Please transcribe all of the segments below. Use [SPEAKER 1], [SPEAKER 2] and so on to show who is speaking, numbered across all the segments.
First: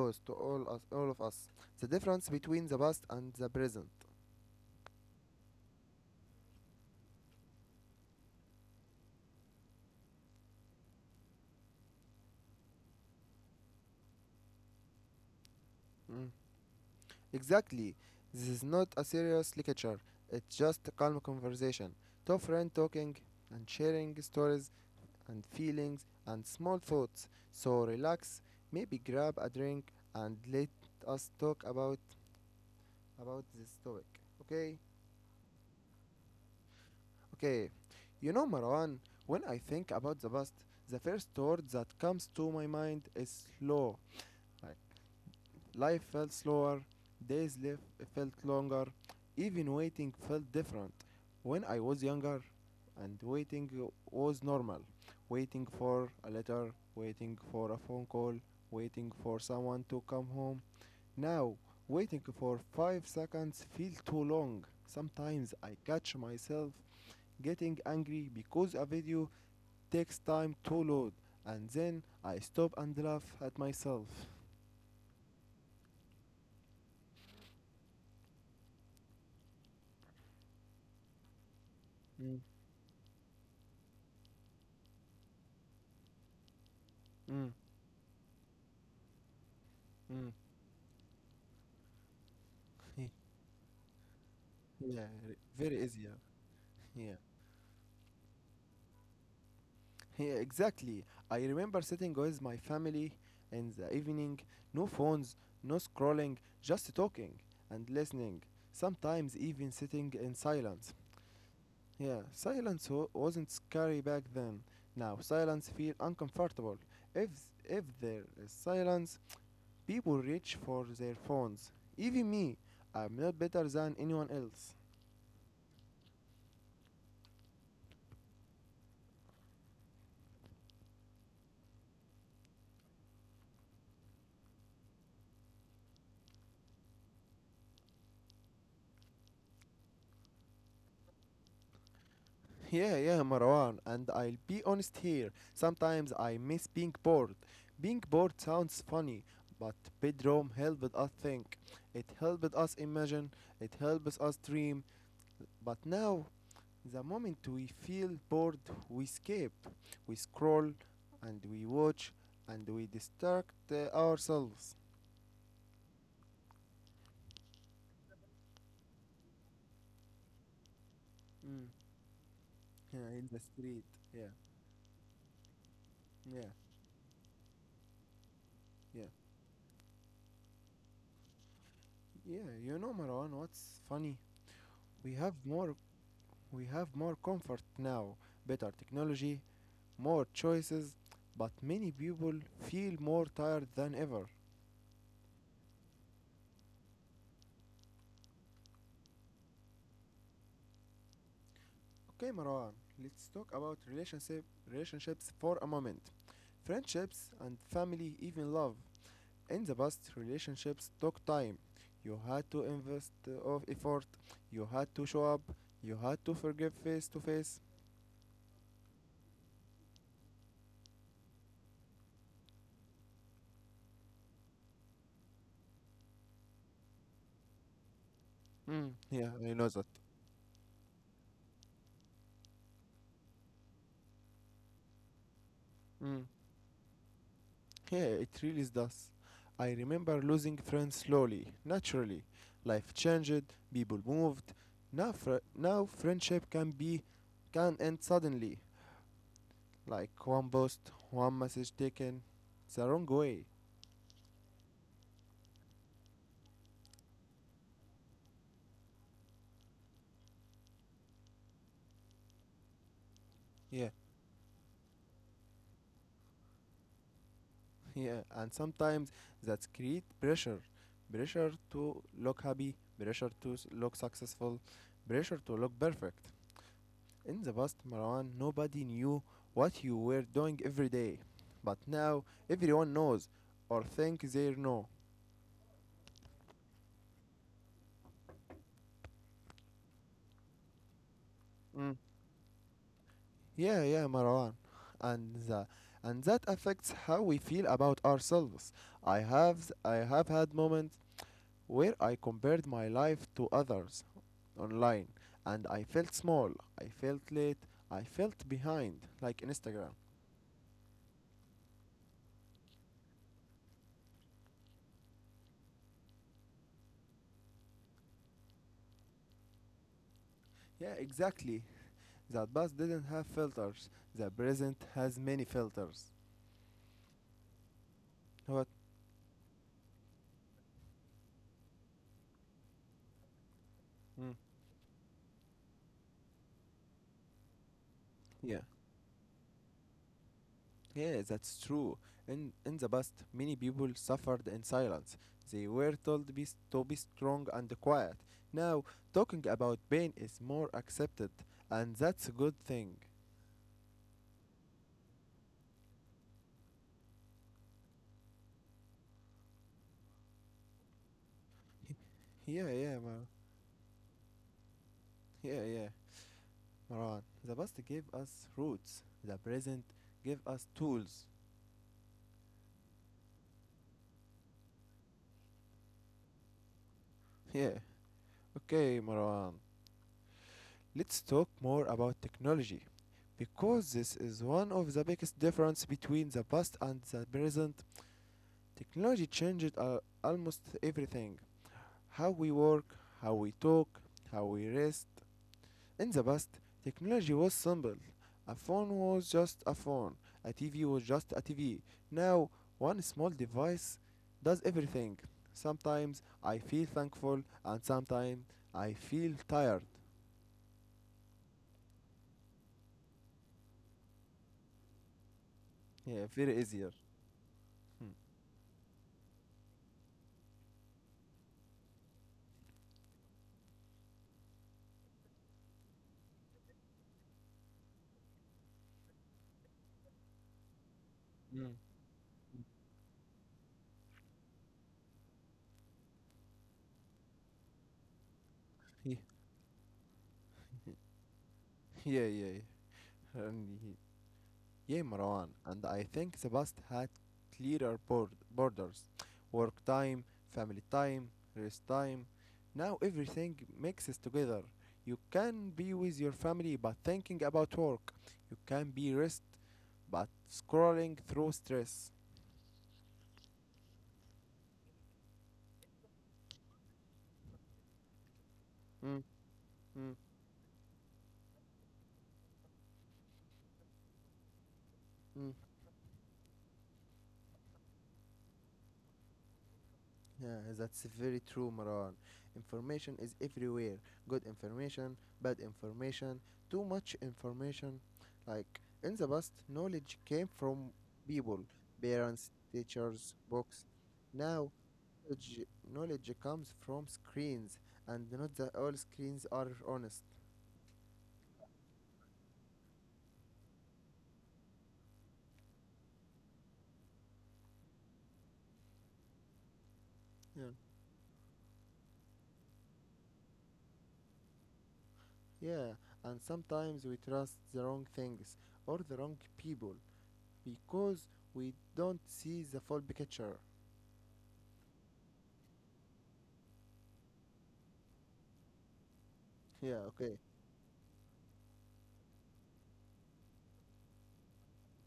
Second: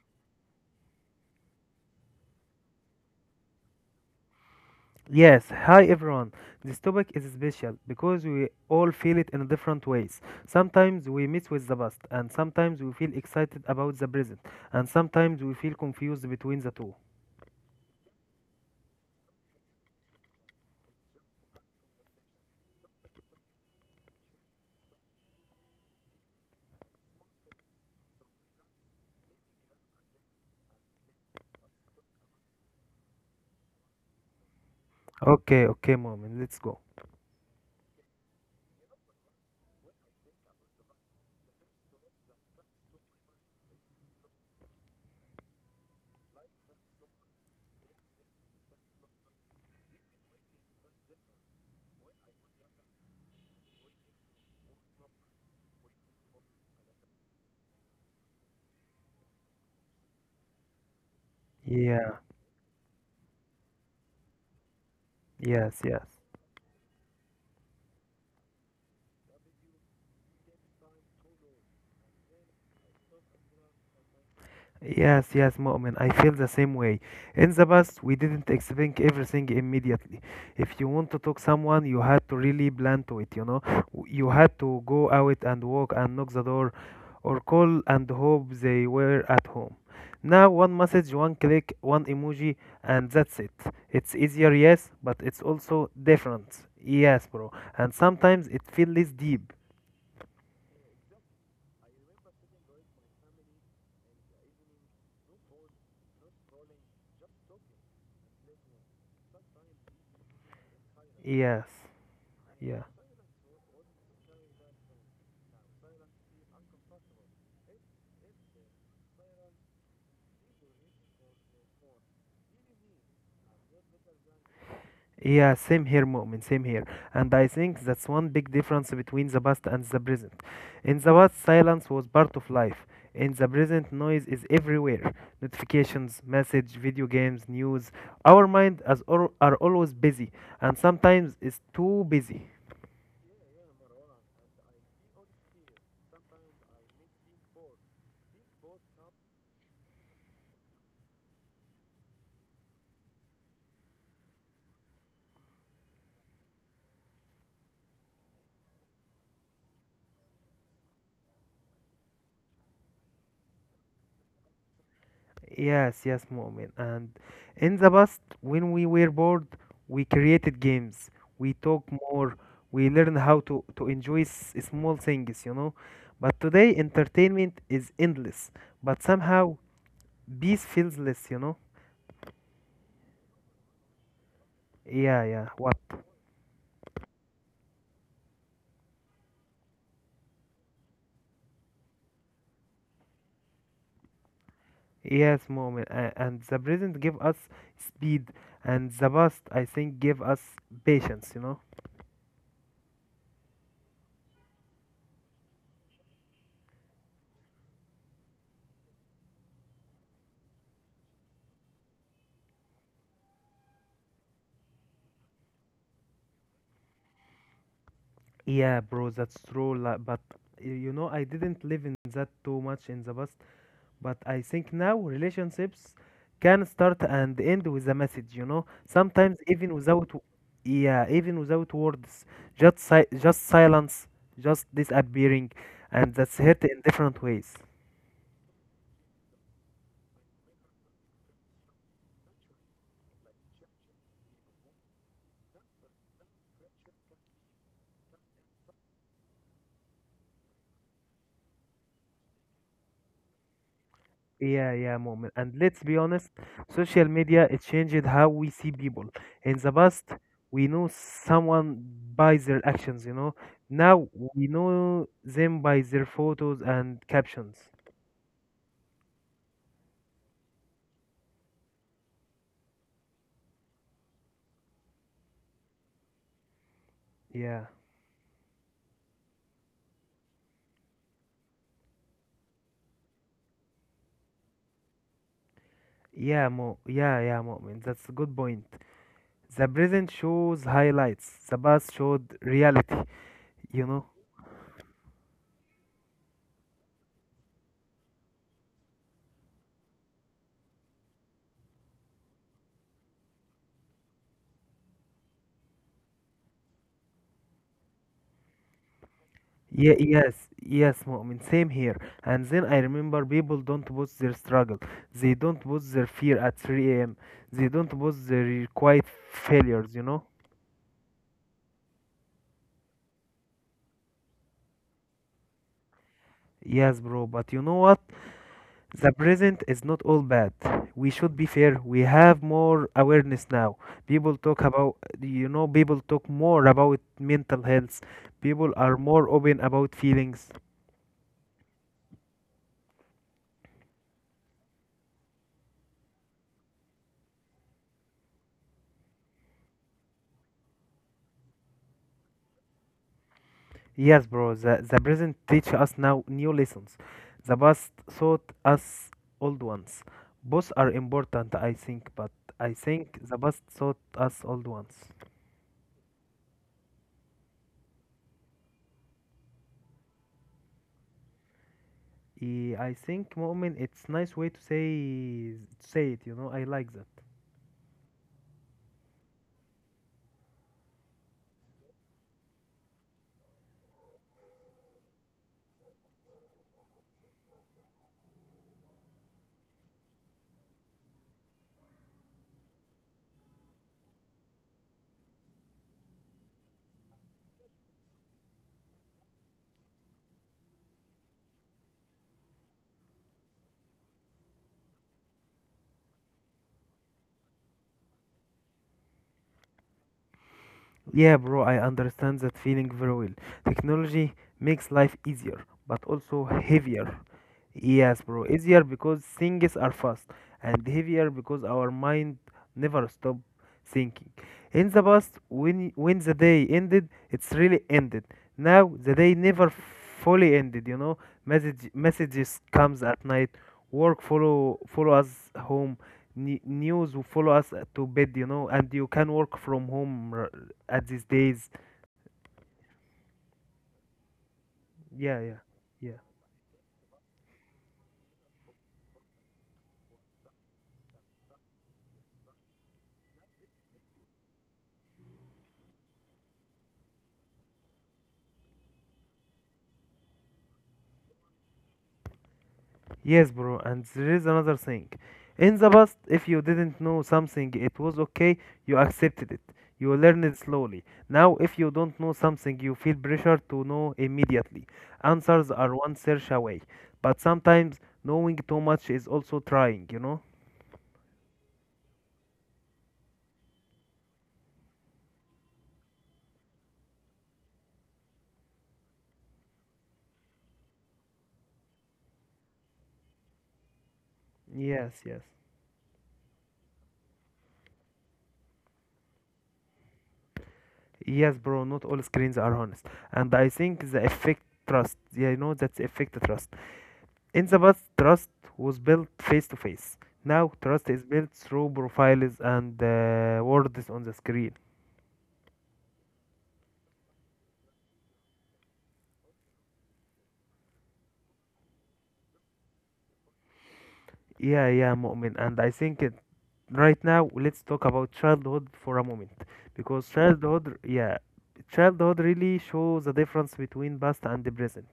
[SPEAKER 1] close to all of us: the difference between the past and the present.
[SPEAKER 2] Yes, hi everyone. This topic is special because we all feel it in different ways. Sometimes we meet with the past, and sometimes we feel excited about the present, and sometimes we feel confused
[SPEAKER 1] Mm.
[SPEAKER 2] between the two.
[SPEAKER 1] Exactly. This is not a serious lecture. It's just a calm conversation. Two friends talking and sharing stories and feelings and small thoughts. So relax, maybe grab a drink and let us talk about this topic. Okay?
[SPEAKER 2] Okay, okay, moment, let's go.
[SPEAKER 1] Okay, Marwan, when I think about the past, the first word that comes to my mind is slow. Like, life felt slower, days live felt longer, even waiting felt different. When I was younger, and waiting was normal. Waiting for a letter, waiting for a phone call, waiting for someone to come home. Now,
[SPEAKER 2] Yeah,
[SPEAKER 1] waiting for 5 seconds feels too long. Sometimes I
[SPEAKER 2] yes, yes.
[SPEAKER 1] catch myself getting angry because a video takes time to load and then I stop and laugh at myself.
[SPEAKER 2] Yes, yes, Mu'min, I feel the same way. In the past, we didn't expect everything immediately. If you want to talk someone, you had to
[SPEAKER 1] Mm,
[SPEAKER 2] really plan to it, you know? You had to go out and walk and knock the door or
[SPEAKER 1] mm,
[SPEAKER 2] call and hope they were at home.
[SPEAKER 1] mm.
[SPEAKER 2] Now, one message, one click, one emoji, and that's it. It's easier, yes,
[SPEAKER 1] Yeah,
[SPEAKER 2] but it's
[SPEAKER 1] very
[SPEAKER 2] also
[SPEAKER 1] easy. Yeah.
[SPEAKER 2] different. Yes, bro. And sometimes it feels less deep.
[SPEAKER 1] Yeah, yeah, exactly. I remember sitting with my family in the evening, no phones, no scrolling, just talking and listening. Sometimes even sitting in silence.
[SPEAKER 2] Yes,
[SPEAKER 1] Yeah,
[SPEAKER 2] yeah.
[SPEAKER 1] silence wasn't scary back then. Now silence feel uncomfortable. If if there is silence, people reach for their phones. Even me, I'm not better than anyone else.
[SPEAKER 2] Yeah, same here, Mu'min, same here. And I think that's one big difference between the past and the present. In the past, silence was part of life. In the present, noise is everywhere. Notifications, message, video games, news. Our mind are always busy, and sometimes is too busy.
[SPEAKER 1] Yeah, yeah, Marwan, and I'll be honest here. Sometimes I miss being bored. Being bored sounds funny, but Bedroom helped us think. It helped us imagine. It helps us dream. But now, the moment we feel bored, we escape. We scroll and we watch and we distract ourselves.
[SPEAKER 2] Yes, yes, Mu'min. And in the past, when we were bored, we created games. We
[SPEAKER 1] Mm.
[SPEAKER 2] talk more. We
[SPEAKER 1] Yeah,
[SPEAKER 2] learn
[SPEAKER 1] in the
[SPEAKER 2] how to,
[SPEAKER 1] street.
[SPEAKER 2] to enjoy
[SPEAKER 1] Yeah,
[SPEAKER 2] small things, you know. But
[SPEAKER 1] yeah.
[SPEAKER 2] today, entertainment is endless. But
[SPEAKER 1] Yeah,
[SPEAKER 2] somehow, peace feels less, you know.
[SPEAKER 1] yeah, Marwan, what's funny? We
[SPEAKER 2] Yeah,
[SPEAKER 1] have
[SPEAKER 2] yeah.
[SPEAKER 1] more,
[SPEAKER 2] What?
[SPEAKER 1] we have more comfort now, better technology, more choices, but many people feel more tired than ever.
[SPEAKER 2] Yes, Mu'min. And the present give us speed. And the past, I think, give us patience, you know.
[SPEAKER 1] Okay, Marwan, let's talk about relationships for a moment. Friendships and family, even love. In the past, relationships took time. You had to invest of effort. You had to show up. You had to forgive face to face.
[SPEAKER 2] Yeah, bro, that's true. Like, but, you know, I didn't live in that too much in the past. But I think now relationships can start and end with a message, you know.
[SPEAKER 1] Mm, yeah,
[SPEAKER 2] Sometimes
[SPEAKER 1] I
[SPEAKER 2] even
[SPEAKER 1] know that.
[SPEAKER 2] without, yeah, even without words, just silence, just disappearing, and
[SPEAKER 1] Mm.
[SPEAKER 2] that's hurt in different ways.
[SPEAKER 1] Yeah, it really does. I remember losing friends slowly, naturally. Life changed, people moved. Now, now friendship can end suddenly, like one post, one message taken, the wrong way.
[SPEAKER 2] Yeah, yeah, moment. And let's be honest, social media it changed how we see people. In the past, we know someone by their actions, you know.
[SPEAKER 1] Yeah,
[SPEAKER 2] Now we know them by their photos and captions.
[SPEAKER 1] yeah, and sometimes that create pressure, pressure to look happy, pressure to look successful, pressure to look perfect. In the
[SPEAKER 2] Yeah.
[SPEAKER 1] past, Marwan, nobody knew what you were doing every day. But now everyone knows or think they know.
[SPEAKER 2] Yeah, Mo. Yeah, yeah, Mu'min. That's a good point. The present shows highlights. The past
[SPEAKER 1] Mm.
[SPEAKER 2] showed reality. You
[SPEAKER 1] Yeah,
[SPEAKER 2] know.
[SPEAKER 1] yeah, Marwan. And the, and that affects how we feel about ourselves. I have had moments where I compared my life to others online and I felt small, I felt late, I felt behind like Instagram.
[SPEAKER 2] Yeah, yes, yes, Mu'min. Same here. And then I remember people don't post their struggle. They don't post their fear at 3 a.m. They don't post their quiet failures. You know.
[SPEAKER 1] Yeah, exactly. That past didn't have filters. The present has many filters.
[SPEAKER 2] Yes, bro. But you know what?
[SPEAKER 1] What?
[SPEAKER 2] The present is not all bad. We should be fair. We have more awareness now.
[SPEAKER 1] Mm.
[SPEAKER 2] People talk about, people talk more about mental health.
[SPEAKER 1] Yeah.
[SPEAKER 2] People are more open about feelings.
[SPEAKER 1] Yeah, that's true. In the past, many people suffered in silence. They were told to be strong and quiet. Now, talking about pain is more accepted, and that's a good thing.
[SPEAKER 2] Yes, bro, the present teach us now new lessons. The past taught us old ones. Both are important, I think, but
[SPEAKER 1] Yeah,
[SPEAKER 2] I
[SPEAKER 1] yeah,
[SPEAKER 2] think the past taught us old ones.
[SPEAKER 1] Yeah, yeah, Maran. The past gave us roots. The present gave us tools.
[SPEAKER 2] I think, Mu'min, it's nice way to say it, you know, I like that.
[SPEAKER 1] Yeah. Okay, Maran. Let's talk more about technology, because this is one of the biggest difference between the past and the present. Technology changed almost everything how we work, how we talk, how we rest. In the past, technology was simple. A phone was just a phone, a TV was just a TV. Now, one small device does everything. Sometimes I feel thankful, and sometimes I feel tired.
[SPEAKER 2] Yeah, bro, I understand that feeling very well. Technology makes life easier, but
[SPEAKER 1] Yeah,
[SPEAKER 2] also
[SPEAKER 1] very easier.
[SPEAKER 2] heavier.
[SPEAKER 1] Hmm.
[SPEAKER 2] Yes, bro. Easier because things are fast and heavier because our mind never stop thinking. In the past, when the day ended, it's really ended. Now the day never fully ended. You know,
[SPEAKER 1] Mm.
[SPEAKER 2] messages comes at night. Work follow us home. News will follow us to bed. You know, and you
[SPEAKER 1] Ye-
[SPEAKER 2] can work from home at these days.
[SPEAKER 1] Yeah, yeah, yeah. Yeah,
[SPEAKER 2] Yeah,
[SPEAKER 1] Marwan,
[SPEAKER 2] yeah,
[SPEAKER 1] and I
[SPEAKER 2] yeah.
[SPEAKER 1] think the past had clearer borders, work time, family time, rest time. Now everything mixes together. You can be with your family but thinking about work. You can be rest but scrolling through stress.
[SPEAKER 2] Yes, bro, and there is another thing. In the past, if you didn't know something, it was okay, you
[SPEAKER 1] Mm,
[SPEAKER 2] accepted it. You
[SPEAKER 1] mm,
[SPEAKER 2] learned it slowly. Now, if you don't know something, you feel pressure to know immediately.
[SPEAKER 1] mm.
[SPEAKER 2] Answers are one search away. But sometimes, knowing too much is also trying, you know?
[SPEAKER 1] Yeah, that's very true, Maran. Information is everywhere. Good information, bad information, too much information. Like in the past, knowledge came from people, parents, teachers, books. Now,
[SPEAKER 2] Yes, yes.
[SPEAKER 1] knowledge, knowledge comes from screens, and not all screens are honest.
[SPEAKER 2] Yes, bro, not all screens are honest. And I think the effect trust, yeah, that's effect trust. In the past, trust was built face to face. Now,
[SPEAKER 1] Yeah.
[SPEAKER 2] trust is built through profiles and words on the screen.
[SPEAKER 1] Yeah, and sometimes we trust the wrong things or the wrong people because we don't see the full picture.
[SPEAKER 2] Yeah, yeah, Mu'min. And I think it, right now, let's talk about childhood for a moment.
[SPEAKER 1] Yeah,
[SPEAKER 2] Because
[SPEAKER 1] okay.
[SPEAKER 2] childhood, yeah, childhood really shows the difference between past and the present.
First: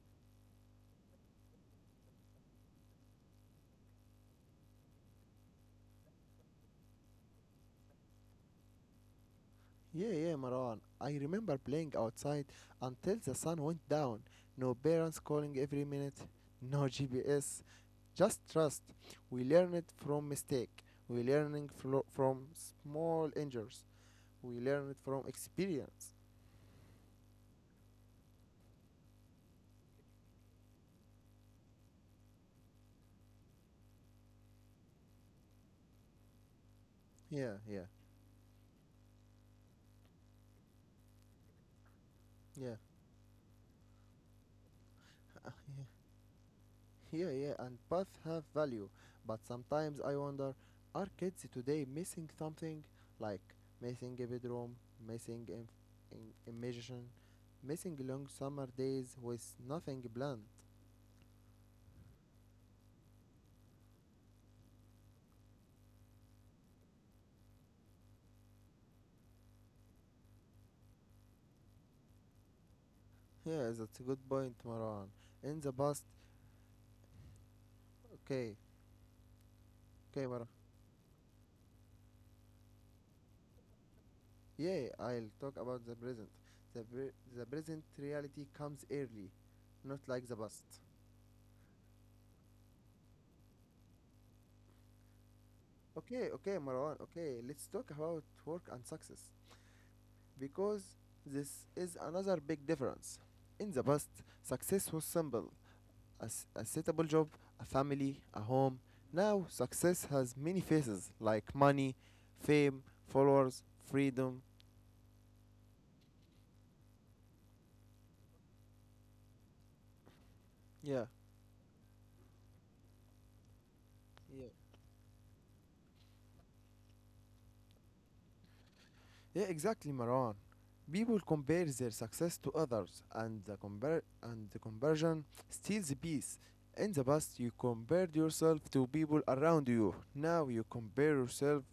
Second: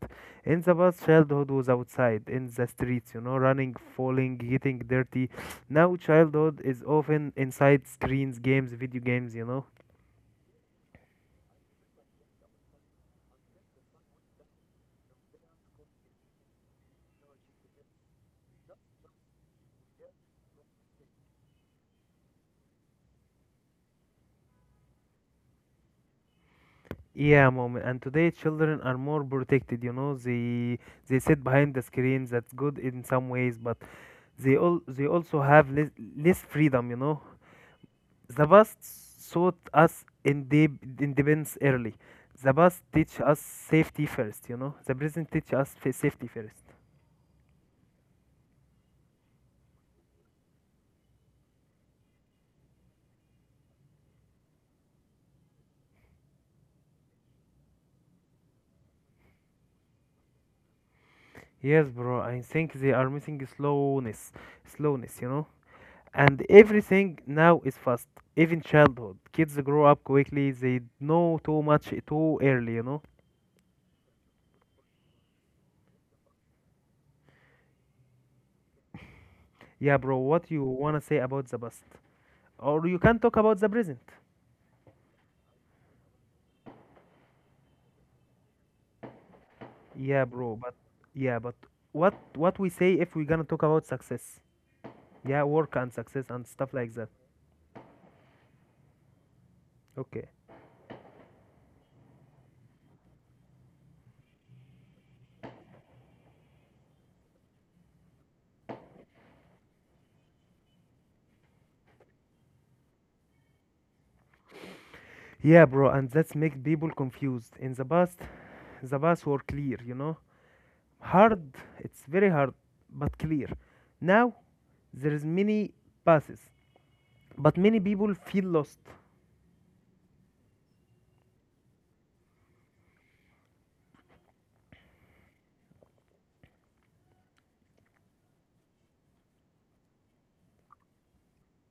[SPEAKER 2] In the past, childhood was outside, in the streets, you know, running, falling, getting dirty. Now, childhood is often inside screens, games, video games, you know.
[SPEAKER 1] Yeah, yeah, Marwan. I remember playing outside until the sun went down. No parents calling every minute, no GPS, just trust. We learn it from mistake. We learning from small injuries. We learn it from experience.
[SPEAKER 2] Yeah, mom. And today children are more protected, you know. They sit behind the screens. That's good in some ways, but they also have less freedom, you know.
[SPEAKER 1] Yeah, yeah,
[SPEAKER 2] The past taught us independence early. The
[SPEAKER 1] yeah,
[SPEAKER 2] past teach us safety first, you know. The present teach us
[SPEAKER 1] yeah.
[SPEAKER 2] safety first.
[SPEAKER 1] Yeah, yeah, and both have value, but sometimes I wonder are kids today missing something? Like missing a bedroom, missing in immersion, missing long summer days with nothing planned.
[SPEAKER 2] Yes, bro. I think they are missing slowness, you know. And everything now is fast. Even childhood, kids grow up quickly. They know too much too early, you know.
[SPEAKER 1] Yeah, that's a good point, Marwan. In the past. Okay,
[SPEAKER 2] Yeah, bro,
[SPEAKER 1] okay, Marwan.
[SPEAKER 2] what you wanna say about the past, or you can talk about the present?
[SPEAKER 1] Yeah, I'll talk about the present. The present reality comes early, not like
[SPEAKER 2] Yeah,
[SPEAKER 1] the
[SPEAKER 2] bro,
[SPEAKER 1] past.
[SPEAKER 2] but, yeah, but what we say if we're gonna talk about success? Yeah, work and
[SPEAKER 1] Okay,
[SPEAKER 2] success and
[SPEAKER 1] okay,
[SPEAKER 2] stuff
[SPEAKER 1] Marwan,
[SPEAKER 2] like that.
[SPEAKER 1] okay, let's talk about work and success.
[SPEAKER 2] Okay.
[SPEAKER 1] Because this is another big difference. In the past, success was simple, a suitable job, a family, a home. Now, success has many faces like money, fame, followers, freedom.
[SPEAKER 2] Yeah, bro, and that's make people confused. In the past, the past were clear, you know.
[SPEAKER 1] Yeah,
[SPEAKER 2] Hard, it's very hard, but clear. Now
[SPEAKER 1] yeah.
[SPEAKER 2] there is many passes. But many people feel lost.
[SPEAKER 1] Yeah, exactly, Marwan. People compare their success to others, and and the conversion steals the peace. In the past, you compared yourself to people around you. Now, you compare yourself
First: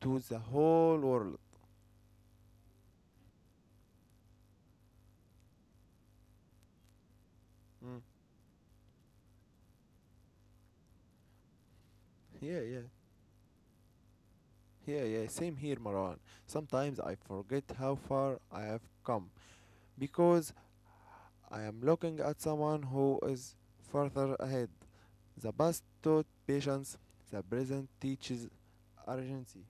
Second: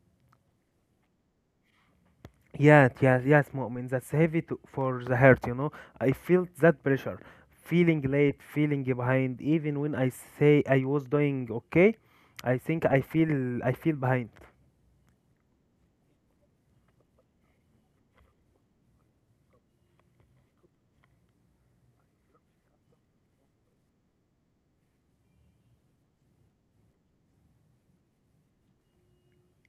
[SPEAKER 1] to the whole world.
[SPEAKER 2] Yes, yes, yes, Mu'min. That's heavy for the heart, you know. I felt that pressure, feeling
[SPEAKER 1] Mm.
[SPEAKER 2] late, feeling behind. Even when I say I was doing okay,
[SPEAKER 1] Yeah,
[SPEAKER 2] I
[SPEAKER 1] yeah,
[SPEAKER 2] think I feel behind.
[SPEAKER 1] yeah, yeah. Same here, Marwan. Sometimes I forget how far I have come because I am looking at someone who is further ahead. The past taught patience, the present teaches urgency.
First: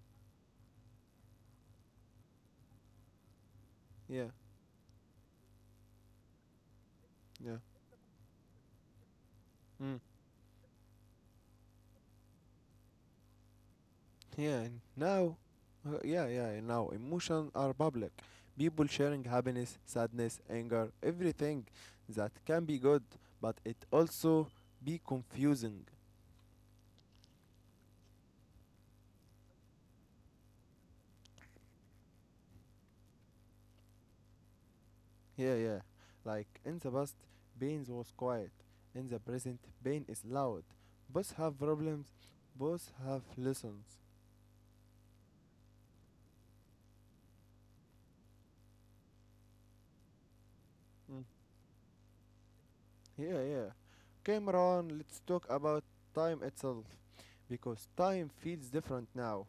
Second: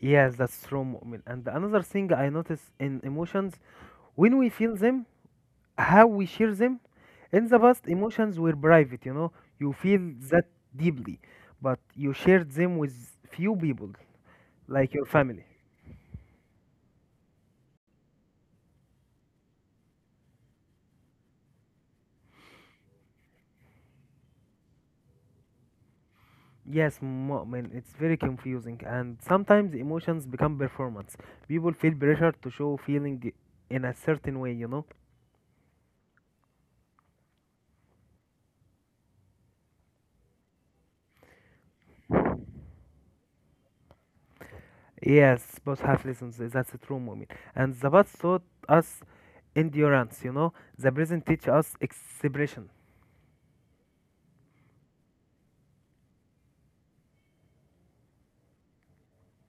[SPEAKER 2] Yes, that's true, Mu'min. And another thing I notice in emotions,
[SPEAKER 1] Yeah,
[SPEAKER 2] when we feel them, how we share them.
[SPEAKER 1] yeah,
[SPEAKER 2] In the past, emotions were private, you know. You
[SPEAKER 1] mm,
[SPEAKER 2] feel that deeply, but you shared them with few people,
[SPEAKER 1] yeah. And
[SPEAKER 2] like your
[SPEAKER 1] now,
[SPEAKER 2] family.
[SPEAKER 1] yeah, yeah, and now emotions are public. People sharing happiness, sadness, anger, everything that can be good, but it also be confusing.
[SPEAKER 2] Yes, Mu'min, it's very confusing, and sometimes emotions become performance. People feel pressure to show feeling in a certain way, you know?
[SPEAKER 1] Yeah, yeah. Like in the past, pain was quiet. In the present, pain is loud. Both have problems. Both have lessons.
[SPEAKER 2] Yes, both have lessons, that's a true, Mu'min. And the past taught us endurance, you know? The present
[SPEAKER 1] Mm.
[SPEAKER 2] teach us expression.
[SPEAKER 1] Yeah, yeah. Cameron, let's talk about time itself. Because time feels different now.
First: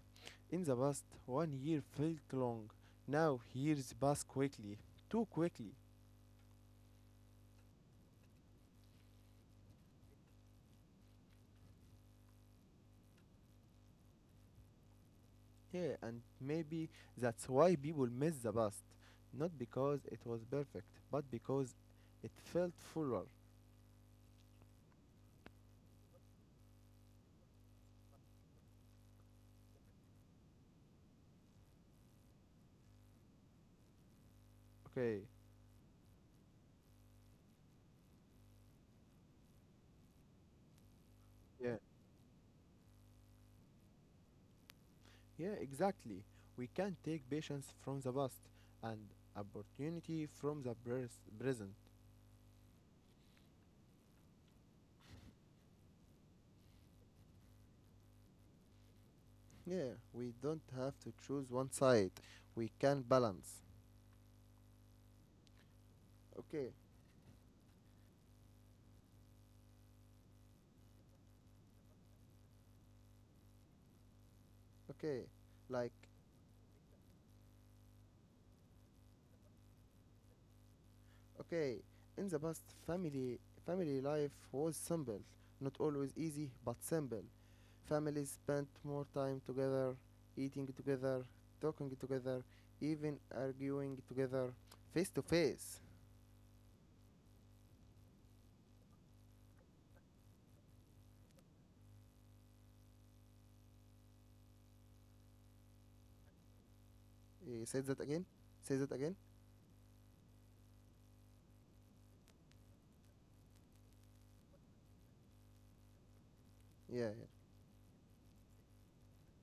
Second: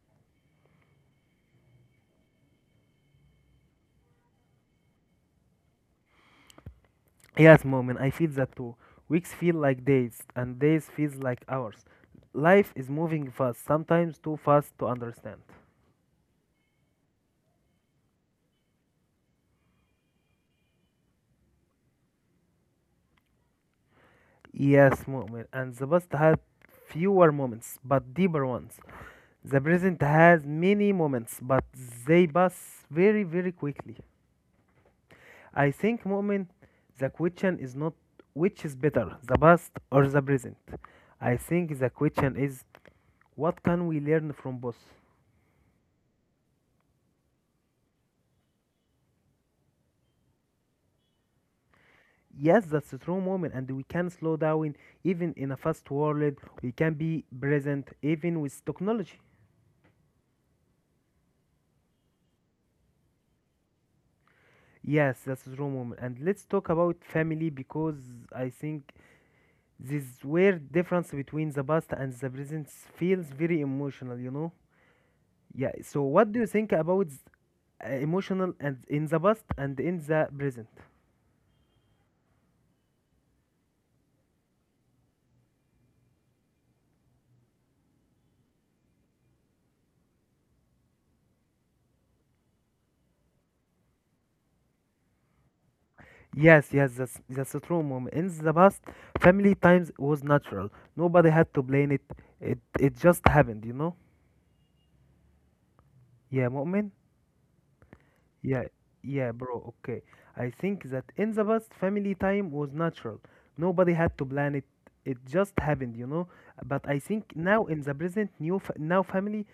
[SPEAKER 1] In the past, one year felt long. Now, years pass quickly. Too quickly.
[SPEAKER 2] Yes, Mu'min, I feel that too. Weeks feel like days, and days feels like hours. Life is moving fast, sometimes too fast to understand.
[SPEAKER 1] Yeah, and maybe that's why people miss the past. Not because it was perfect, but because it felt fuller.
[SPEAKER 2] Yes, Mu'min. And the past had fewer moments, but deeper ones. The present has many moments, but they pass very, very quickly.
[SPEAKER 1] Okay,
[SPEAKER 2] I think, Mu'min, the question is not which is better, the past or the present. I think
[SPEAKER 1] yeah,
[SPEAKER 2] the question is, what can we learn from both?
[SPEAKER 1] yeah, exactly. We can take patience from the past and opportunity from the present.
[SPEAKER 2] Yes, that's a true moment, and we can slow down even in a fast world. We can be present even with technology.
[SPEAKER 1] Yeah, we don't have to choose one side. We can balance.
[SPEAKER 2] Yes, that's a true moment. And let's talk
[SPEAKER 1] Okay,
[SPEAKER 2] about family because I think this weird difference between the past and the present feels very emotional, you know?
[SPEAKER 1] okay,
[SPEAKER 2] Yeah,
[SPEAKER 1] like
[SPEAKER 2] so what do you think about emotional and in the past and in the present?
[SPEAKER 1] okay. In the past, family life was simple, not always easy, but simple. Families spent more time together, eating together, talking together, even arguing together, face to face.
[SPEAKER 2] Yes, yes, that's a true moment. In the past, family times was natural. Nobody had to plan it. It just happened, you know? Yeah, moment.
[SPEAKER 1] Say that again.
[SPEAKER 2] Yeah,
[SPEAKER 1] Say that again.
[SPEAKER 2] yeah, bro. Okay. I think that in the past, family time was natural. Nobody had to plan it. It just happened, you know. But I
[SPEAKER 1] Yeah,
[SPEAKER 2] think
[SPEAKER 1] yeah.
[SPEAKER 2] now in the present, now family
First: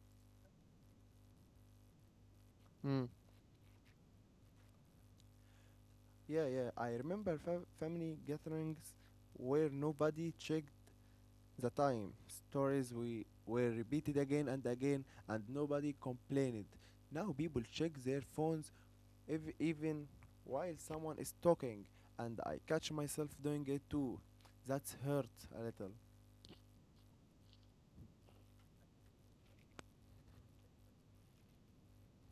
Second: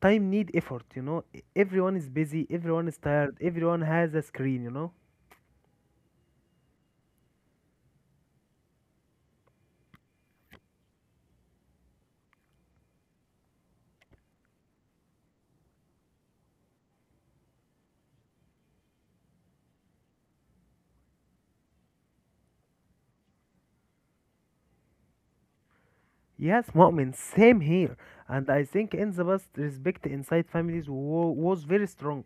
[SPEAKER 2] time need effort, you know. Everyone is busy, everyone is
[SPEAKER 1] Mm.
[SPEAKER 2] tired, everyone has a screen, you know.
[SPEAKER 1] Yeah, yeah. I remember family gatherings where nobody checked the time. Stories we were repeated again and again, and nobody complained. Now people check their phones ev even while someone is talking, and I catch myself doing it too. That's hurt a little.
[SPEAKER 2] Yes, Mu'min, same here. And I think in the past, respect inside families was very strong.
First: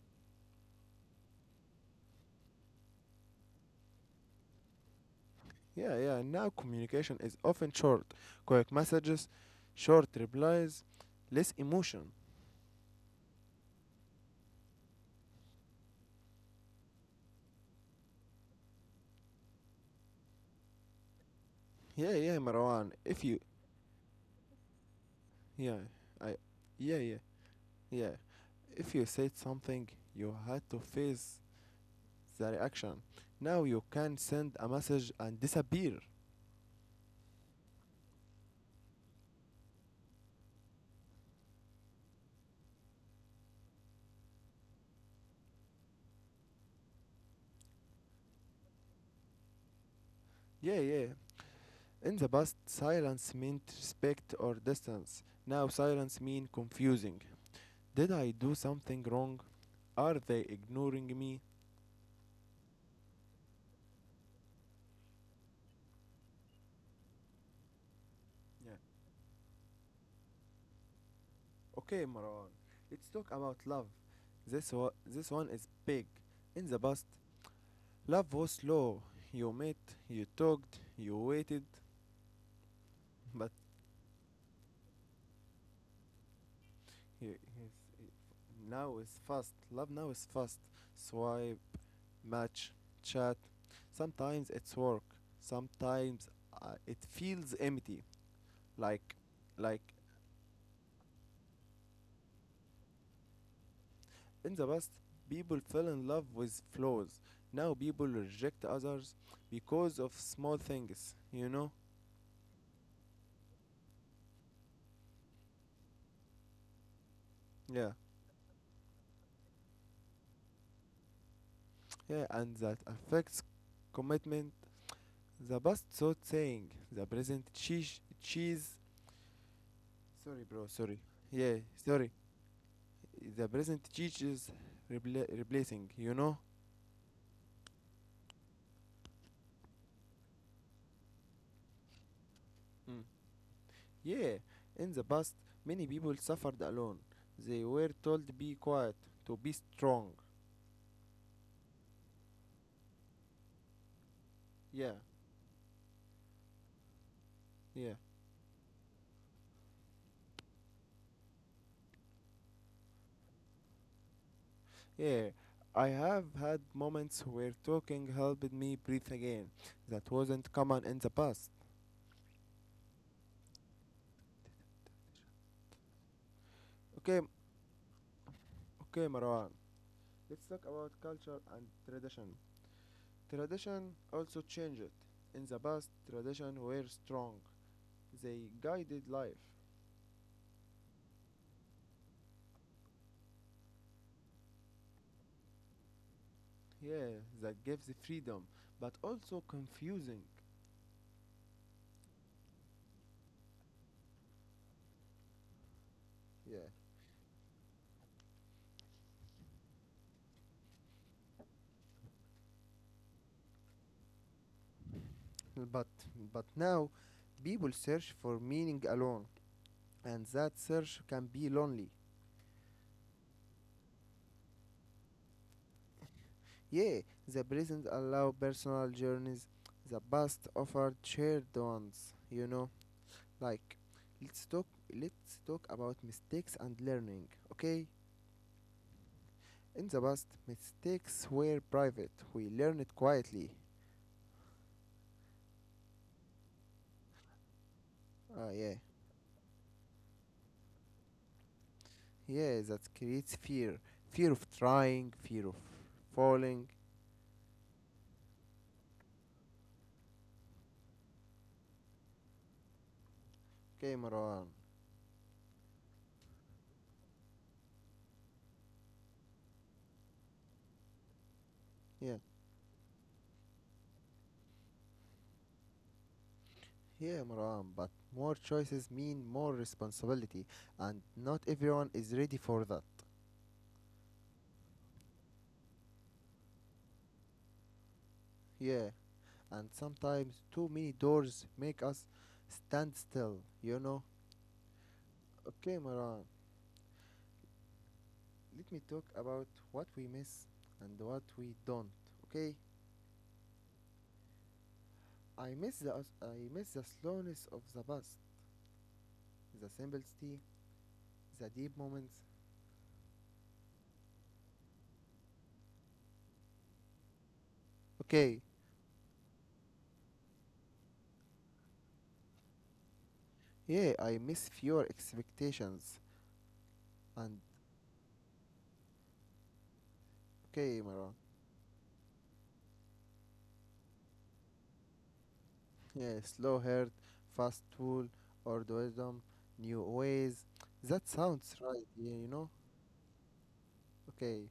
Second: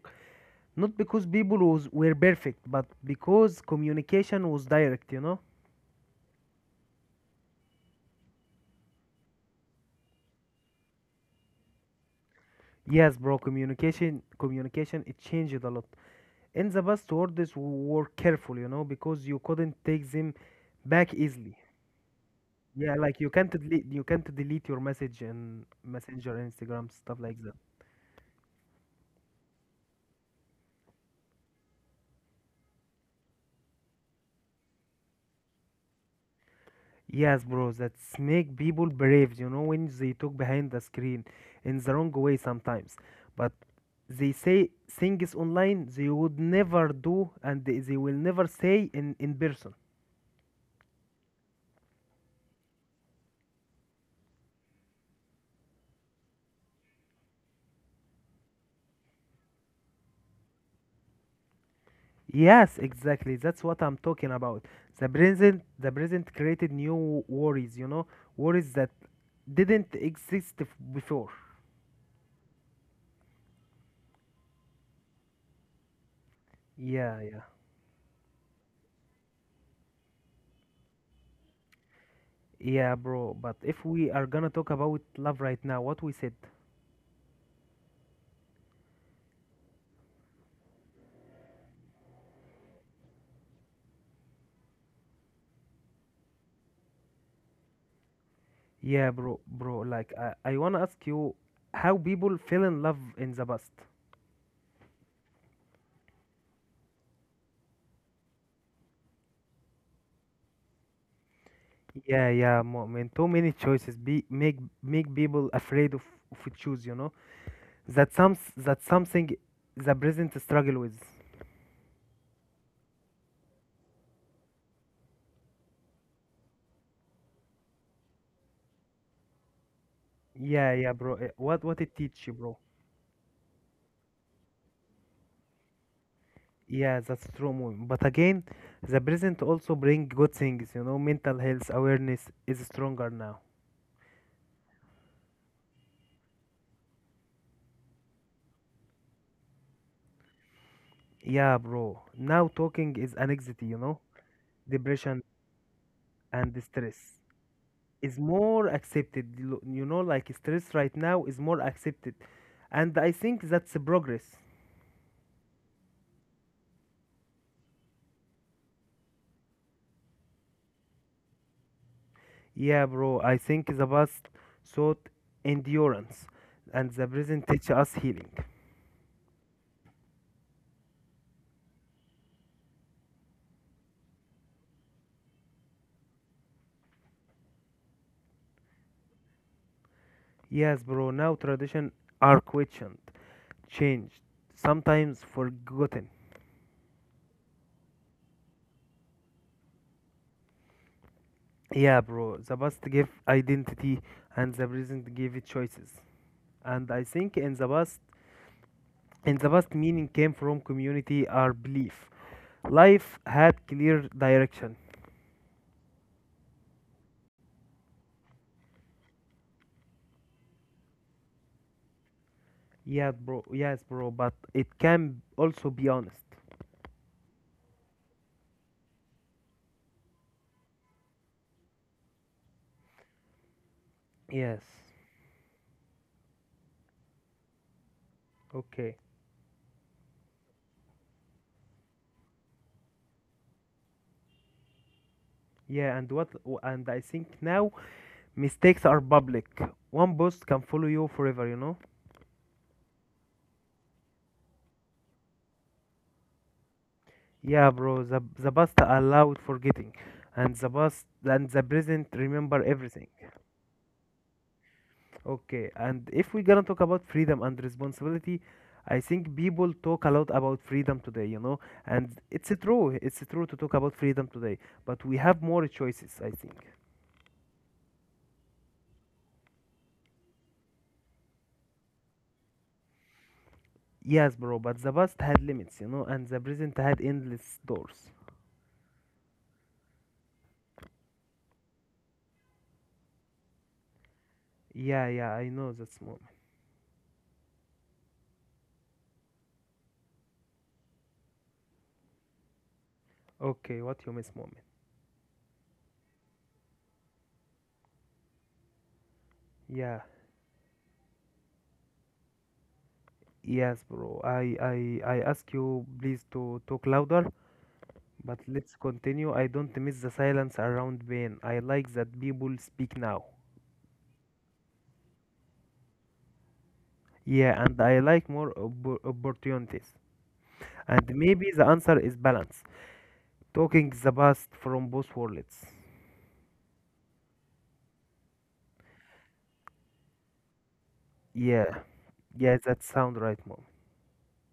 [SPEAKER 2] Not because people were perfect, but because communication was direct, you know.
[SPEAKER 1] Yeah, yeah. Now communication is often short, quick messages, short replies, less emotion.
[SPEAKER 2] Yes, bro. Communication, it changed a lot. In the past, words were careful, you know, because you couldn't take them back easily.
[SPEAKER 1] Yeah, yeah, Marwan.
[SPEAKER 2] Yeah, like
[SPEAKER 1] If
[SPEAKER 2] you
[SPEAKER 1] you,
[SPEAKER 2] can't delete, you can't delete your message in
[SPEAKER 1] yeah,
[SPEAKER 2] Messenger,
[SPEAKER 1] I,
[SPEAKER 2] Instagram,
[SPEAKER 1] yeah,
[SPEAKER 2] stuff
[SPEAKER 1] yeah,
[SPEAKER 2] like that.
[SPEAKER 1] yeah. If you said something, you had to face the reaction. Now you can send a message and disappear.
[SPEAKER 2] Yes, bro. That's make people brave, you know, when they talk behind the screen in the wrong way sometimes. But they say things online they would never do, and they will never say in person.
[SPEAKER 1] Yeah, yeah. In the past, silence meant respect or distance. Now silence means confusing. Did I do something wrong? Are they ignoring me?
[SPEAKER 2] Yes, exactly. That's what I'm talking about. The present, created new worries, you know, worries
[SPEAKER 1] Yeah.
[SPEAKER 2] that didn't exist before.
[SPEAKER 1] Okay, Marwan. Let's talk about love. This one is big. In the past,
[SPEAKER 2] Yeah, yeah.
[SPEAKER 1] love was slow. You met, you talked, you waited,
[SPEAKER 2] Yeah, bro.
[SPEAKER 1] but
[SPEAKER 2] But if we are gonna talk about love right now, what we said.
[SPEAKER 1] now it's fast. Love now is fast. Swipe, match, chat. Sometimes it's work. Sometimes it feels empty.
[SPEAKER 2] Yeah,
[SPEAKER 1] Like,
[SPEAKER 2] bro, bro.
[SPEAKER 1] like,
[SPEAKER 2] Like, I wanna ask you how people fell in love in the past.
[SPEAKER 1] in the past, people fell in love with flaws. Now people reject others because of small things. You know?
[SPEAKER 2] Yeah, yeah, man. Too many choices be make make people afraid of choose, you know.
[SPEAKER 1] Yeah,
[SPEAKER 2] That's something the present struggle with.
[SPEAKER 1] yeah, and that affects commitment. The best thought saying, the present cheese, sorry bro,
[SPEAKER 2] Yeah, yeah,
[SPEAKER 1] sorry,
[SPEAKER 2] bro. Eh,
[SPEAKER 1] yeah,
[SPEAKER 2] What what it
[SPEAKER 1] sorry,
[SPEAKER 2] teach you, bro?
[SPEAKER 1] the present cheese is replacing, you know?
[SPEAKER 2] Yeah, that's true, Mumin. But again, the present also bring good things, you know. Mental health awareness is
[SPEAKER 1] Mm.
[SPEAKER 2] stronger now.
[SPEAKER 1] Yeah, in the past, many people suffered alone. They were told to be quiet, to be strong.
[SPEAKER 2] Yeah, bro. Now talking is anxiety, you know,
[SPEAKER 1] Yeah,
[SPEAKER 2] depression and stress
[SPEAKER 1] yeah,
[SPEAKER 2] is more accepted. You you know, like stress right now is more accepted, and I think that's a progress.
[SPEAKER 1] yeah. I have had moments where talking helped me breathe again. That wasn't common in the past.
[SPEAKER 2] Yeah, bro. I think the past sought endurance, and the
[SPEAKER 1] Okay,
[SPEAKER 2] present teach us healing.
[SPEAKER 1] okay, Marwan. Let's talk about culture and tradition. Tradition also changed. In the past, tradition were strong. They guided life.
[SPEAKER 2] Yes, bro. Now tradition are questioned, changed, sometimes forgotten.
[SPEAKER 1] Yeah, that gives freedom, but also confusing.
[SPEAKER 2] Yeah, bro. The past gave identity, and the present gave it choices.
[SPEAKER 1] Yeah.
[SPEAKER 2] And I think in the past, meaning came from community or belief. Life had clear direction.
[SPEAKER 1] But but now people search for meaning alone and that search can be lonely.
[SPEAKER 2] Yeah, bro. Yes, bro. But it can also be honest.
[SPEAKER 1] Yeah, the present allow personal journeys, the past offered shared ones. Like let's
[SPEAKER 2] Yes.
[SPEAKER 1] talk let's talk about mistakes and learning, okay?
[SPEAKER 2] Okay.
[SPEAKER 1] In the past, mistakes were private. We learned quietly.
[SPEAKER 2] Yeah, and what? And I think now
[SPEAKER 1] Ah, yeah.
[SPEAKER 2] mistakes are public. One post can follow you forever. You know.
[SPEAKER 1] Yeah, that creates fear. Fear of trying, fear of falling.
[SPEAKER 2] Yeah, bro, the past allowed forgetting, and the past and the present remember everything.
[SPEAKER 1] Okay, Marwan.
[SPEAKER 2] Okay, and if we're gonna talk about freedom and responsibility, I think people talk a lot about freedom today, you know, and
[SPEAKER 1] Yeah.
[SPEAKER 2] it's true to talk about freedom today, but we have more choices, I think.
[SPEAKER 1] Yeah, Marwan. But more choices mean more responsibility, and not everyone is ready for that.
[SPEAKER 2] Yes, bro, but the past had limits, you know, and the present had endless doors.
[SPEAKER 1] Yeah. And sometimes too many doors make us stand still, you know?
[SPEAKER 2] Yeah, yeah, I know
[SPEAKER 1] Okay,
[SPEAKER 2] that's moment.
[SPEAKER 1] Marwan. Let me talk about what we miss and what we don't, okay?
[SPEAKER 2] Okay, what you miss moment?
[SPEAKER 1] I miss the I miss the slowness of the past, the
[SPEAKER 2] Yeah.
[SPEAKER 1] simplicity, the deep moments.
[SPEAKER 2] Yes, bro. I ask you please to talk louder. But
[SPEAKER 1] Okay,
[SPEAKER 2] let's continue. I don't miss the silence around pain. I like that people speak now.
[SPEAKER 1] yeah, I miss fewer expectations. And
[SPEAKER 2] Yeah, and I like more opportunities.
[SPEAKER 1] okay, Maron,
[SPEAKER 2] And maybe the answer is balance. Talking the best from both worlds.
[SPEAKER 1] yeah, slow heart, fast tool, or the wisdom, new ways. That sounds
[SPEAKER 2] Yeah,
[SPEAKER 1] right, yeah, you know.
[SPEAKER 2] yeah, that sound right, mom.
[SPEAKER 1] Okay,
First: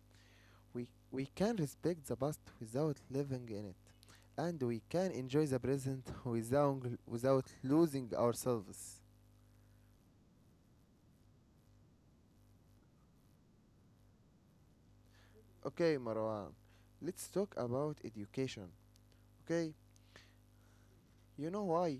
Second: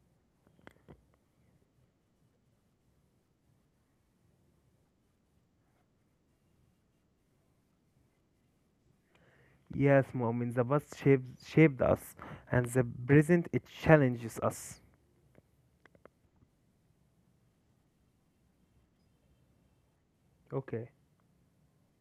[SPEAKER 1] we can respect the past without living in it, and we can enjoy the present without losing ourselves.
[SPEAKER 2] Yes, mom. In the past shaped us, and the present it challenges us.
[SPEAKER 1] Okay, Marwan, let's talk about education. Okay,
[SPEAKER 2] Okay.
[SPEAKER 1] you know why?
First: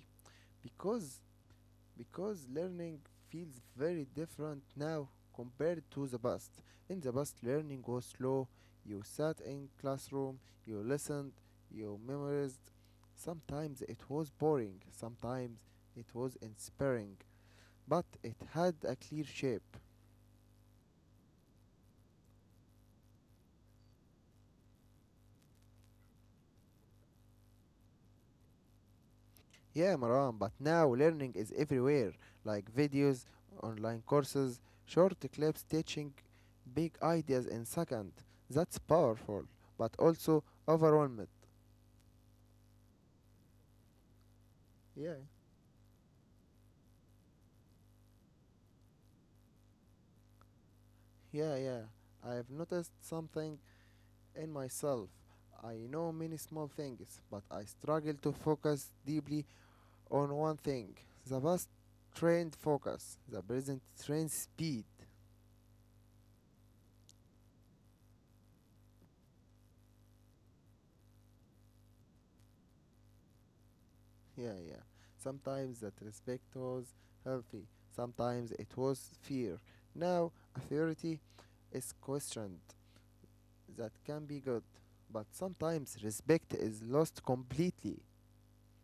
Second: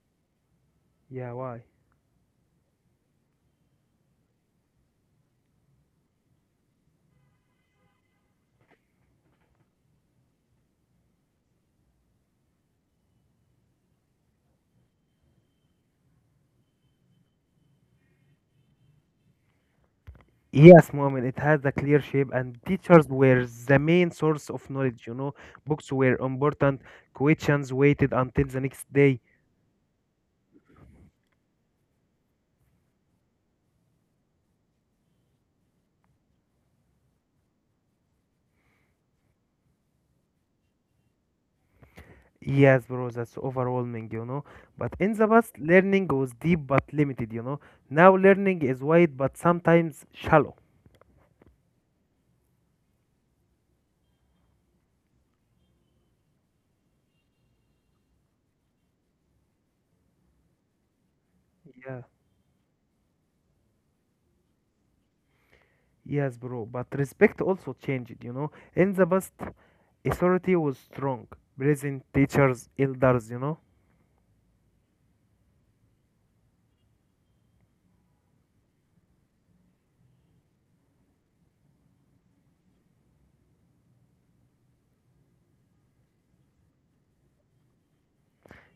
[SPEAKER 1] Because
[SPEAKER 2] Yeah. Why?
[SPEAKER 1] because learning feels very different now compared to the past. In the past, learning was slow. You sat in classroom, you listened, you memorized. Sometimes it was boring, sometimes it was inspiring, but it had a clear shape.
[SPEAKER 2] Yes, Muhammad, it has a clear shape, and teachers were the main source of knowledge. You know, books were important, questions waited until the next day.
[SPEAKER 1] Yeah, Maran, but now learning is everywhere, like videos, online courses, short clips teaching big ideas in second. That's powerful, but also overwhelmed.
[SPEAKER 2] Yes, bro, that's overwhelming, you know. But
[SPEAKER 1] Yeah,
[SPEAKER 2] in the past, learning was deep but limited, you know. Now, learning is wide but sometimes shallow.
[SPEAKER 1] yeah. I have noticed something in myself. I know many small things, but I struggle to focus deeply on one thing. The past
[SPEAKER 2] Yeah,
[SPEAKER 1] trained focus, the present trained speed.
[SPEAKER 2] yes, bro. But respect also changed, you know. In the past, authority was strong, present teachers, elders, you know.
[SPEAKER 1] Yeah, yeah. Sometimes that respect was healthy, sometimes it was fear. Now, authority is questioned. That can be good, but sometimes respect is lost completely.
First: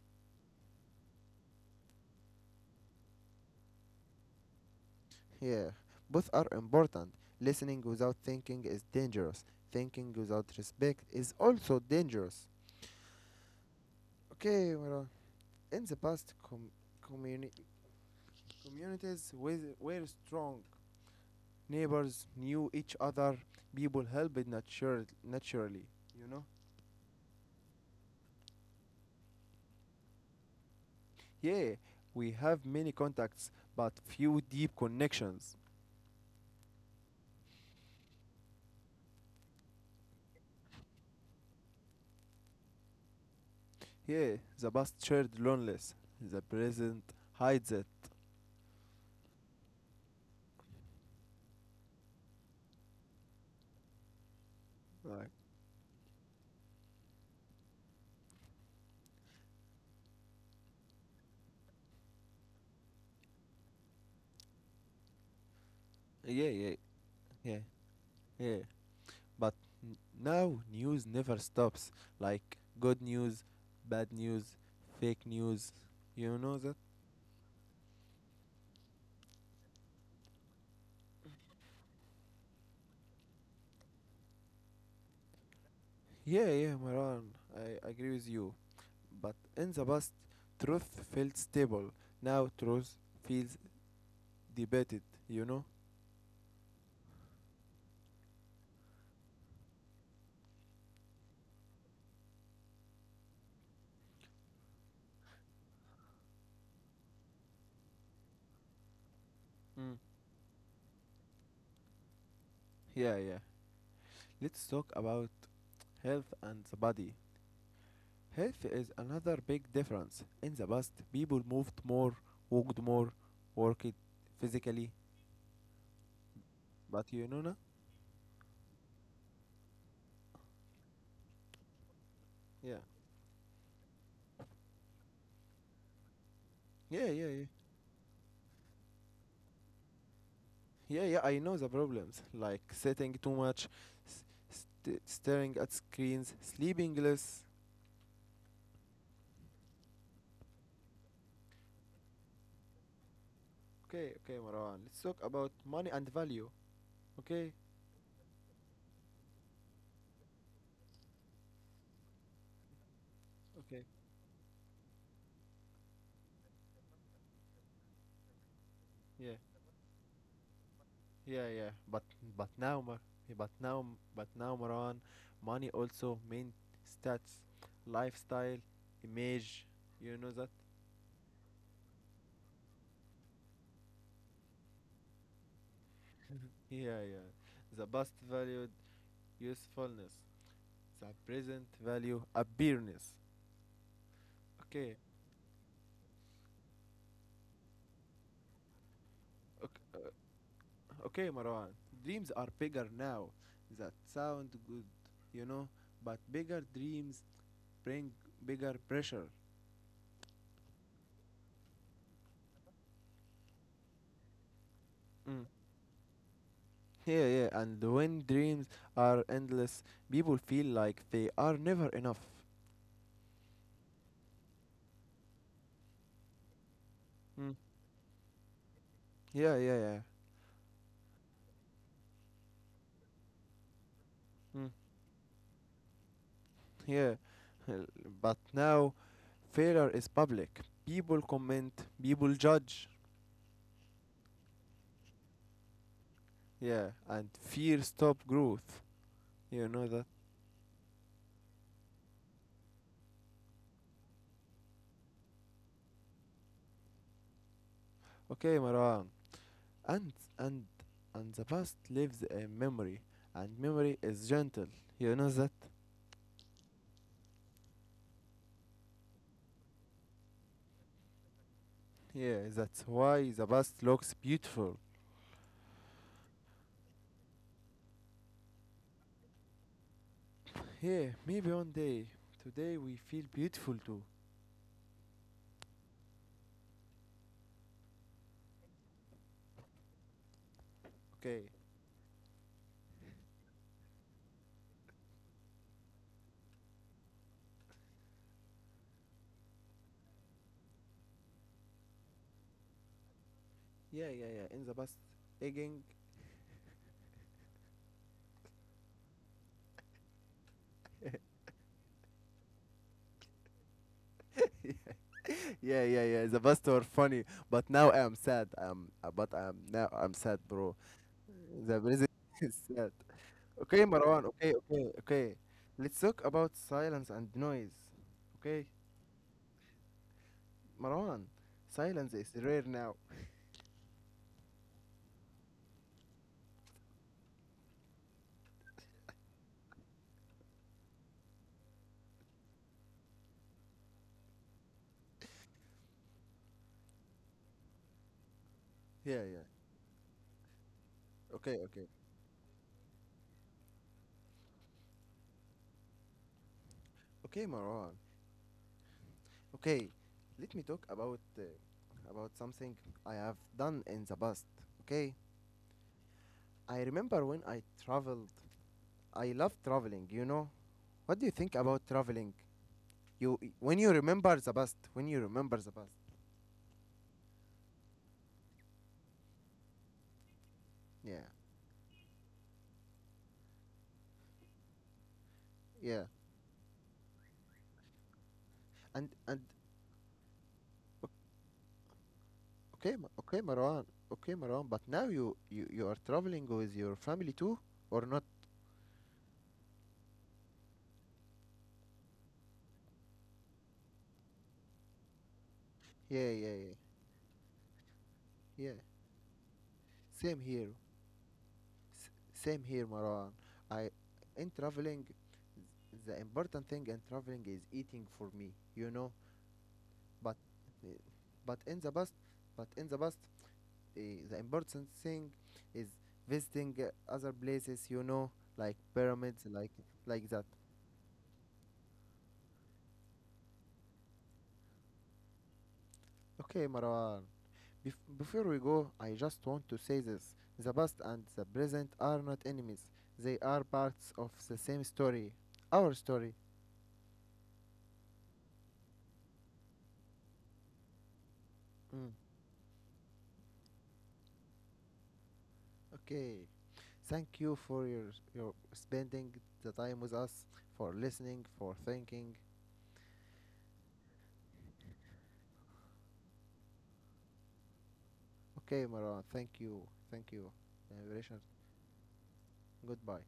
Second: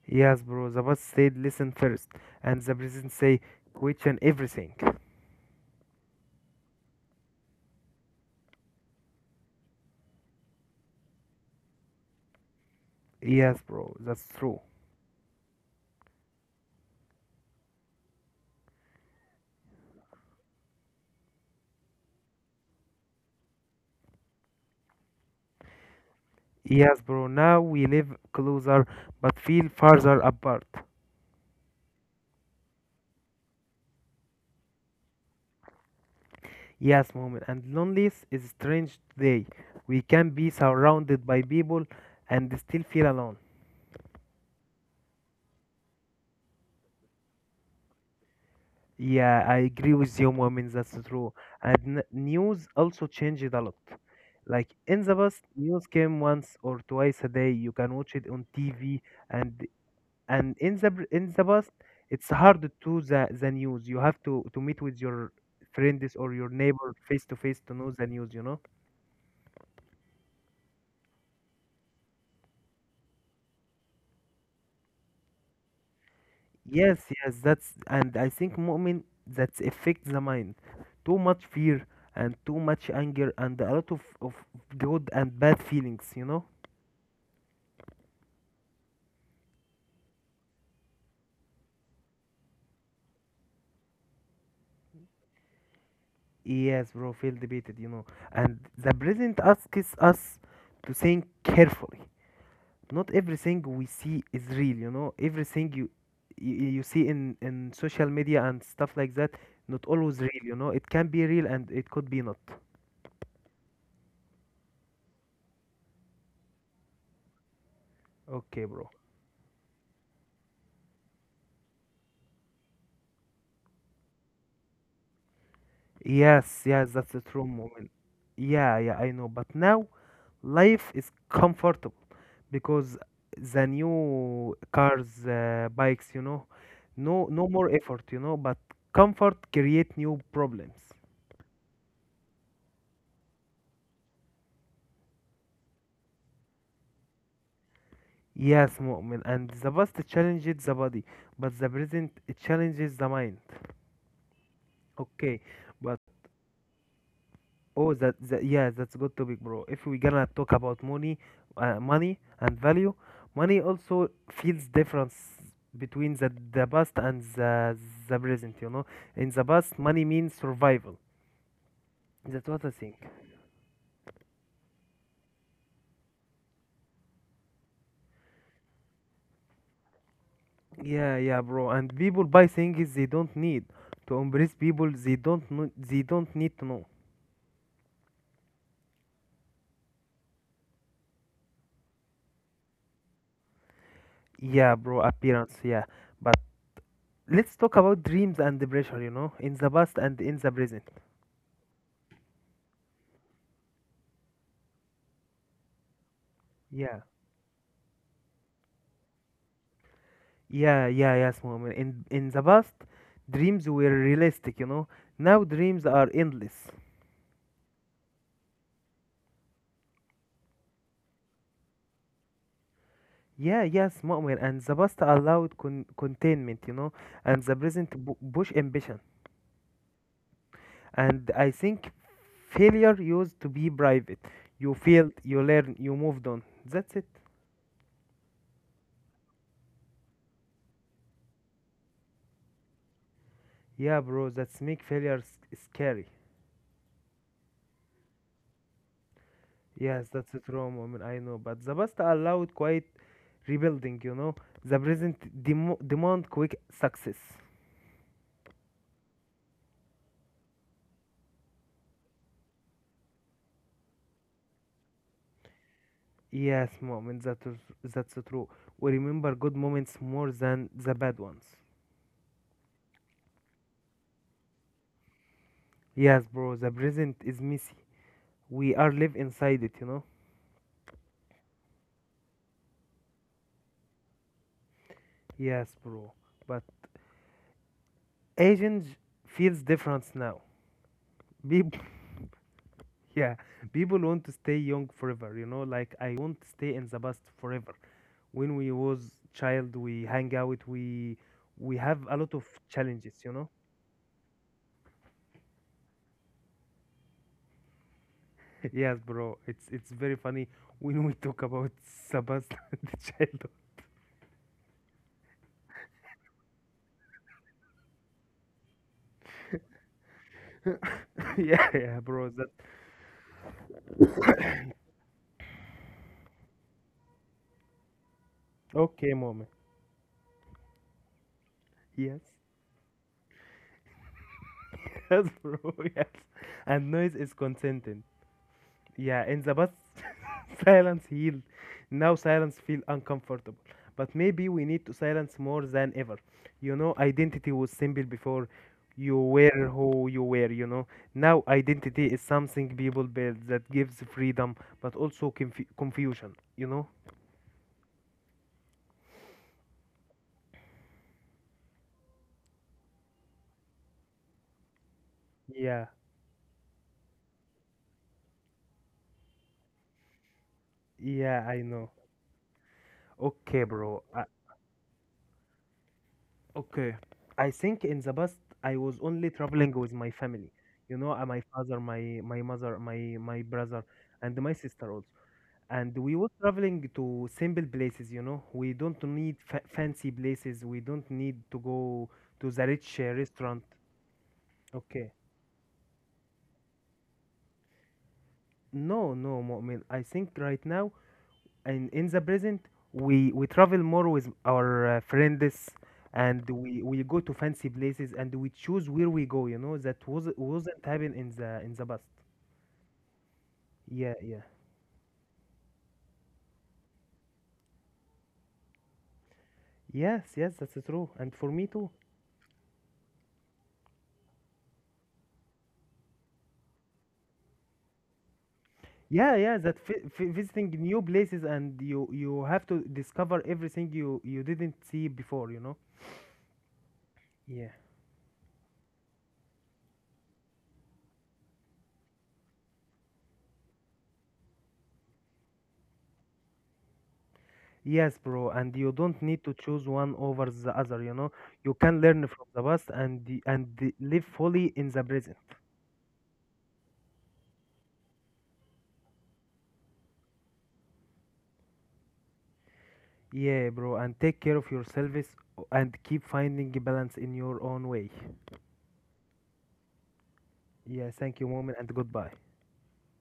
[SPEAKER 2] Yes, bro. The boss said listen first, and the president say question everything.
[SPEAKER 1] Yeah, both are important. Listening without thinking is dangerous, thinking without respect is also dangerous.
[SPEAKER 2] Yes, bro. That's true.
[SPEAKER 1] Okay, Mara. In the past, communi- communities were strong, neighbors knew each other, people helped naturally, you know.
[SPEAKER 2] Yes, bro. Now we live closer, but feel farther apart.
[SPEAKER 1] Yeah, we have many contacts but few deep connections.
[SPEAKER 2] Yes, moment. And loneliness is strange day. We can be surrounded by people and still feel alone.
[SPEAKER 1] Yeah, the past shared loneliness, the present hides it.
[SPEAKER 2] Yeah, I agree with you, moment. That's true. And news also changed a lot. Like in the
[SPEAKER 1] Like,
[SPEAKER 2] past, news came once or twice a day. You can watch it on TV and and in the in the past it's hard to the news, you have to meet with your friends or your
[SPEAKER 1] yeah yeah
[SPEAKER 2] neighbor face to
[SPEAKER 1] yeah
[SPEAKER 2] face to know the news, you know.
[SPEAKER 1] yeah but n- now news never stops, like good news, bad news, fake news, you know that.
[SPEAKER 2] Yes, yes, that's, and I think, Mu'min, that affects the mind. Too much fear and too much anger and a lot of good and bad feelings, you know.
[SPEAKER 1] Yeah, Maran, I agree with you. But in the past, truth felt stable. Now truth feels debated, you know?
[SPEAKER 2] Yes, bro, feel debated, you know, and the present asks us to think carefully. Not everything we see is real, you know. Everything you you see in social media and stuff like that, not
[SPEAKER 1] Mm.
[SPEAKER 2] always real, you know. It can be real and it could be not.
[SPEAKER 1] Yeah, yeah. Let's talk about health and the body. Health
[SPEAKER 2] Okay, bro.
[SPEAKER 1] is another big difference. In the past, people moved more, walked more, worked physically.
[SPEAKER 2] Yes, yes,
[SPEAKER 1] But
[SPEAKER 2] that's a
[SPEAKER 1] you know,
[SPEAKER 2] true
[SPEAKER 1] na?
[SPEAKER 2] moment. Yeah, yeah, I know, but now life is comfortable
[SPEAKER 1] Yeah.
[SPEAKER 2] because the new cars, bikes, you know,
[SPEAKER 1] Yeah, yeah,
[SPEAKER 2] no
[SPEAKER 1] yeah.
[SPEAKER 2] no more effort, you know. But comfort create new problems.
[SPEAKER 1] Yeah, I know the problems. Like sitting too much, s- staring at screens, sleeping less.
[SPEAKER 2] Yes, Mu'min, and the past challenges the body, but the present challenges the mind.
[SPEAKER 1] Okay, Marwan. Let's talk
[SPEAKER 2] Okay,
[SPEAKER 1] about money
[SPEAKER 2] but
[SPEAKER 1] and value. Okay?
[SPEAKER 2] oh, that, that yeah, that's good topic, bro. If we gonna talk about money, money and value, money
[SPEAKER 1] Okay.
[SPEAKER 2] also feels difference between the past and the present. You know, in
[SPEAKER 1] Yeah.
[SPEAKER 2] the past, money means survival.
[SPEAKER 1] Yeah.
[SPEAKER 2] That's
[SPEAKER 1] But
[SPEAKER 2] what I
[SPEAKER 1] now,
[SPEAKER 2] think.
[SPEAKER 1] Mar- but now, but now, Maran, money also mean stats, lifestyle, image. You know that?
[SPEAKER 2] Yeah, yeah, bro. And people buy things they don't need to embrace people they don't know, they don't need to know.
[SPEAKER 1] Yeah. The best valued usefulness. The present value appearance.
[SPEAKER 2] Yeah,
[SPEAKER 1] Okay.
[SPEAKER 2] bro, appearance, yeah. But let's talk about dreams and the pressure, you know, in the
[SPEAKER 1] Okay,
[SPEAKER 2] past and in the
[SPEAKER 1] uh,
[SPEAKER 2] present.
[SPEAKER 1] okay, Marwan. Dreams are bigger now. That sound good, you know, but bigger
[SPEAKER 2] Yeah,
[SPEAKER 1] dreams bring bigger pressure.
[SPEAKER 2] yeah, yeah, yes, Muhammad. In the past dreams were realistic, you know. Now dreams are endless.
[SPEAKER 1] Yeah, yeah, and when dreams are endless, people feel like they are never enough.
[SPEAKER 2] Yeah, yes, Mu'min. And the past allowed containment, you know, and the
[SPEAKER 1] Mm.
[SPEAKER 2] present push ambition.
[SPEAKER 1] Yeah.
[SPEAKER 2] And I think failure used to be private. You
[SPEAKER 1] Mm.
[SPEAKER 2] failed, you learn, you moved on, that's it.
[SPEAKER 1] Yeah. Well, But now, failure is public. People comment, people judge.
[SPEAKER 2] Yeah, bro, that's make failure scary.
[SPEAKER 1] Yeah, and fear stop growth. You know
[SPEAKER 2] Yes,
[SPEAKER 1] that?
[SPEAKER 2] that's it, Rome. I mean, I know, but the past allowed quiet rebuilding, you know. The present demand quick success.
[SPEAKER 1] Okay, Marwan. And and and the past lives a memory, and memory is gentle. You know that?
[SPEAKER 2] Yes, moment, that's true. We remember good moments more than the bad ones.
[SPEAKER 1] Yeah, that's why the past looks beautiful.
[SPEAKER 2] Yes, bro, the present is messy. We are live inside it, you know.
[SPEAKER 1] Yeah, maybe one day. Today we feel beautiful too.
[SPEAKER 2] Yes, bro, but aging feels different now.
[SPEAKER 1] Okay.
[SPEAKER 2] People, yeah, people want to stay young forever, you know. Like I want to stay in the past forever. When we was child, we hang out, we have a lot of challenges, you know.
[SPEAKER 1] Yeah. In the past, egging.
[SPEAKER 2] Yes, bro, it's very funny when we talk about Sebastian, the childhood.
[SPEAKER 1] Yeah. The past were funny, but now I'm sad. I'm, but I'm now I'm sad, bro.
[SPEAKER 2] Yeah,
[SPEAKER 1] The
[SPEAKER 2] yeah,
[SPEAKER 1] present
[SPEAKER 2] bro, that.
[SPEAKER 1] is sad. Okay, Marwan. Okay. Let's talk about silence and noise. Okay,
[SPEAKER 2] Okay, mom.
[SPEAKER 1] Marwan. Silence
[SPEAKER 2] Yes.
[SPEAKER 1] is rare now.
[SPEAKER 2] Yes, bro. Yes, and noise is consenting. Yeah, in the past, silence healed. Now silence feel uncomfortable. But maybe we need to silence more than ever. You know, identity was simple before.
[SPEAKER 1] Yeah,
[SPEAKER 2] You
[SPEAKER 1] yeah.
[SPEAKER 2] were who you were, you know. Now
[SPEAKER 1] Okay, okay,
[SPEAKER 2] identity is something people build that gives freedom, but also confusion, you know.
[SPEAKER 1] okay, Marwan. Okay, let me talk about something I have done in the past. Okay,
[SPEAKER 2] Yeah,
[SPEAKER 1] I remember when I traveled. I love traveling. You know, what do you
[SPEAKER 2] yeah,
[SPEAKER 1] think
[SPEAKER 2] I
[SPEAKER 1] about
[SPEAKER 2] know.
[SPEAKER 1] traveling? You
[SPEAKER 2] Okay,
[SPEAKER 1] when you
[SPEAKER 2] bro. I,
[SPEAKER 1] remember the past, when you remember the past.
[SPEAKER 2] okay. I think in the past I was only traveling with my family. You know,
[SPEAKER 1] Yeah,
[SPEAKER 2] my father, my mother, my brother, and my sister also. And
[SPEAKER 1] yeah.
[SPEAKER 2] we were traveling to simple places. You know, we don't
[SPEAKER 1] And
[SPEAKER 2] need fa fancy places. We don't need to go to the rich
[SPEAKER 1] Okay,
[SPEAKER 2] restaurant.
[SPEAKER 1] Marwan. Okay, Marwan. But now
[SPEAKER 2] Okay.
[SPEAKER 1] you are traveling with your family too, or not?
[SPEAKER 2] No, no, Mu'min. I think right now and in the present we travel more with our friends,
[SPEAKER 1] Yeah, yeah,
[SPEAKER 2] and
[SPEAKER 1] yeah,
[SPEAKER 2] we go to fancy places and we
[SPEAKER 1] yeah.
[SPEAKER 2] choose where we go, you know. That was
[SPEAKER 1] Same here.
[SPEAKER 2] wasn't happen in the past.
[SPEAKER 1] Same here, Maran. I
[SPEAKER 2] Yeah, yeah,
[SPEAKER 1] in traveling, the important thing in traveling is eating for me, you know.
[SPEAKER 2] yes,
[SPEAKER 1] But
[SPEAKER 2] yes, that's
[SPEAKER 1] uh,
[SPEAKER 2] true, and for
[SPEAKER 1] but
[SPEAKER 2] me
[SPEAKER 1] in the
[SPEAKER 2] too.
[SPEAKER 1] past, but in the past, uh, the important thing is visiting other places, you know, like
[SPEAKER 2] Yeah,
[SPEAKER 1] pyramids,
[SPEAKER 2] yeah, that
[SPEAKER 1] like that.
[SPEAKER 2] visiting new places, and you have to discover everything you you didn't see before, you know.
[SPEAKER 1] Okay, Marwan.
[SPEAKER 2] Yeah,
[SPEAKER 1] Before we go, I just want to say this: the past and the present are not enemies; they are parts of the same story, our story.
[SPEAKER 2] yes, bro, and you don't need to choose one over the other, you know. You can
[SPEAKER 1] Mm.
[SPEAKER 2] learn from the past and live fully in the present.
[SPEAKER 1] Okay. Thank you for your spending the time with us, for listening, for thinking.
[SPEAKER 2] Yeah, bro, and take care of yourselves and keep finding balance in your own way.
[SPEAKER 1] Okay, Maran. Thank you.
[SPEAKER 2] Yeah,
[SPEAKER 1] Liberation.
[SPEAKER 2] thank you, moment, and goodbye.
[SPEAKER 1] Goodbye.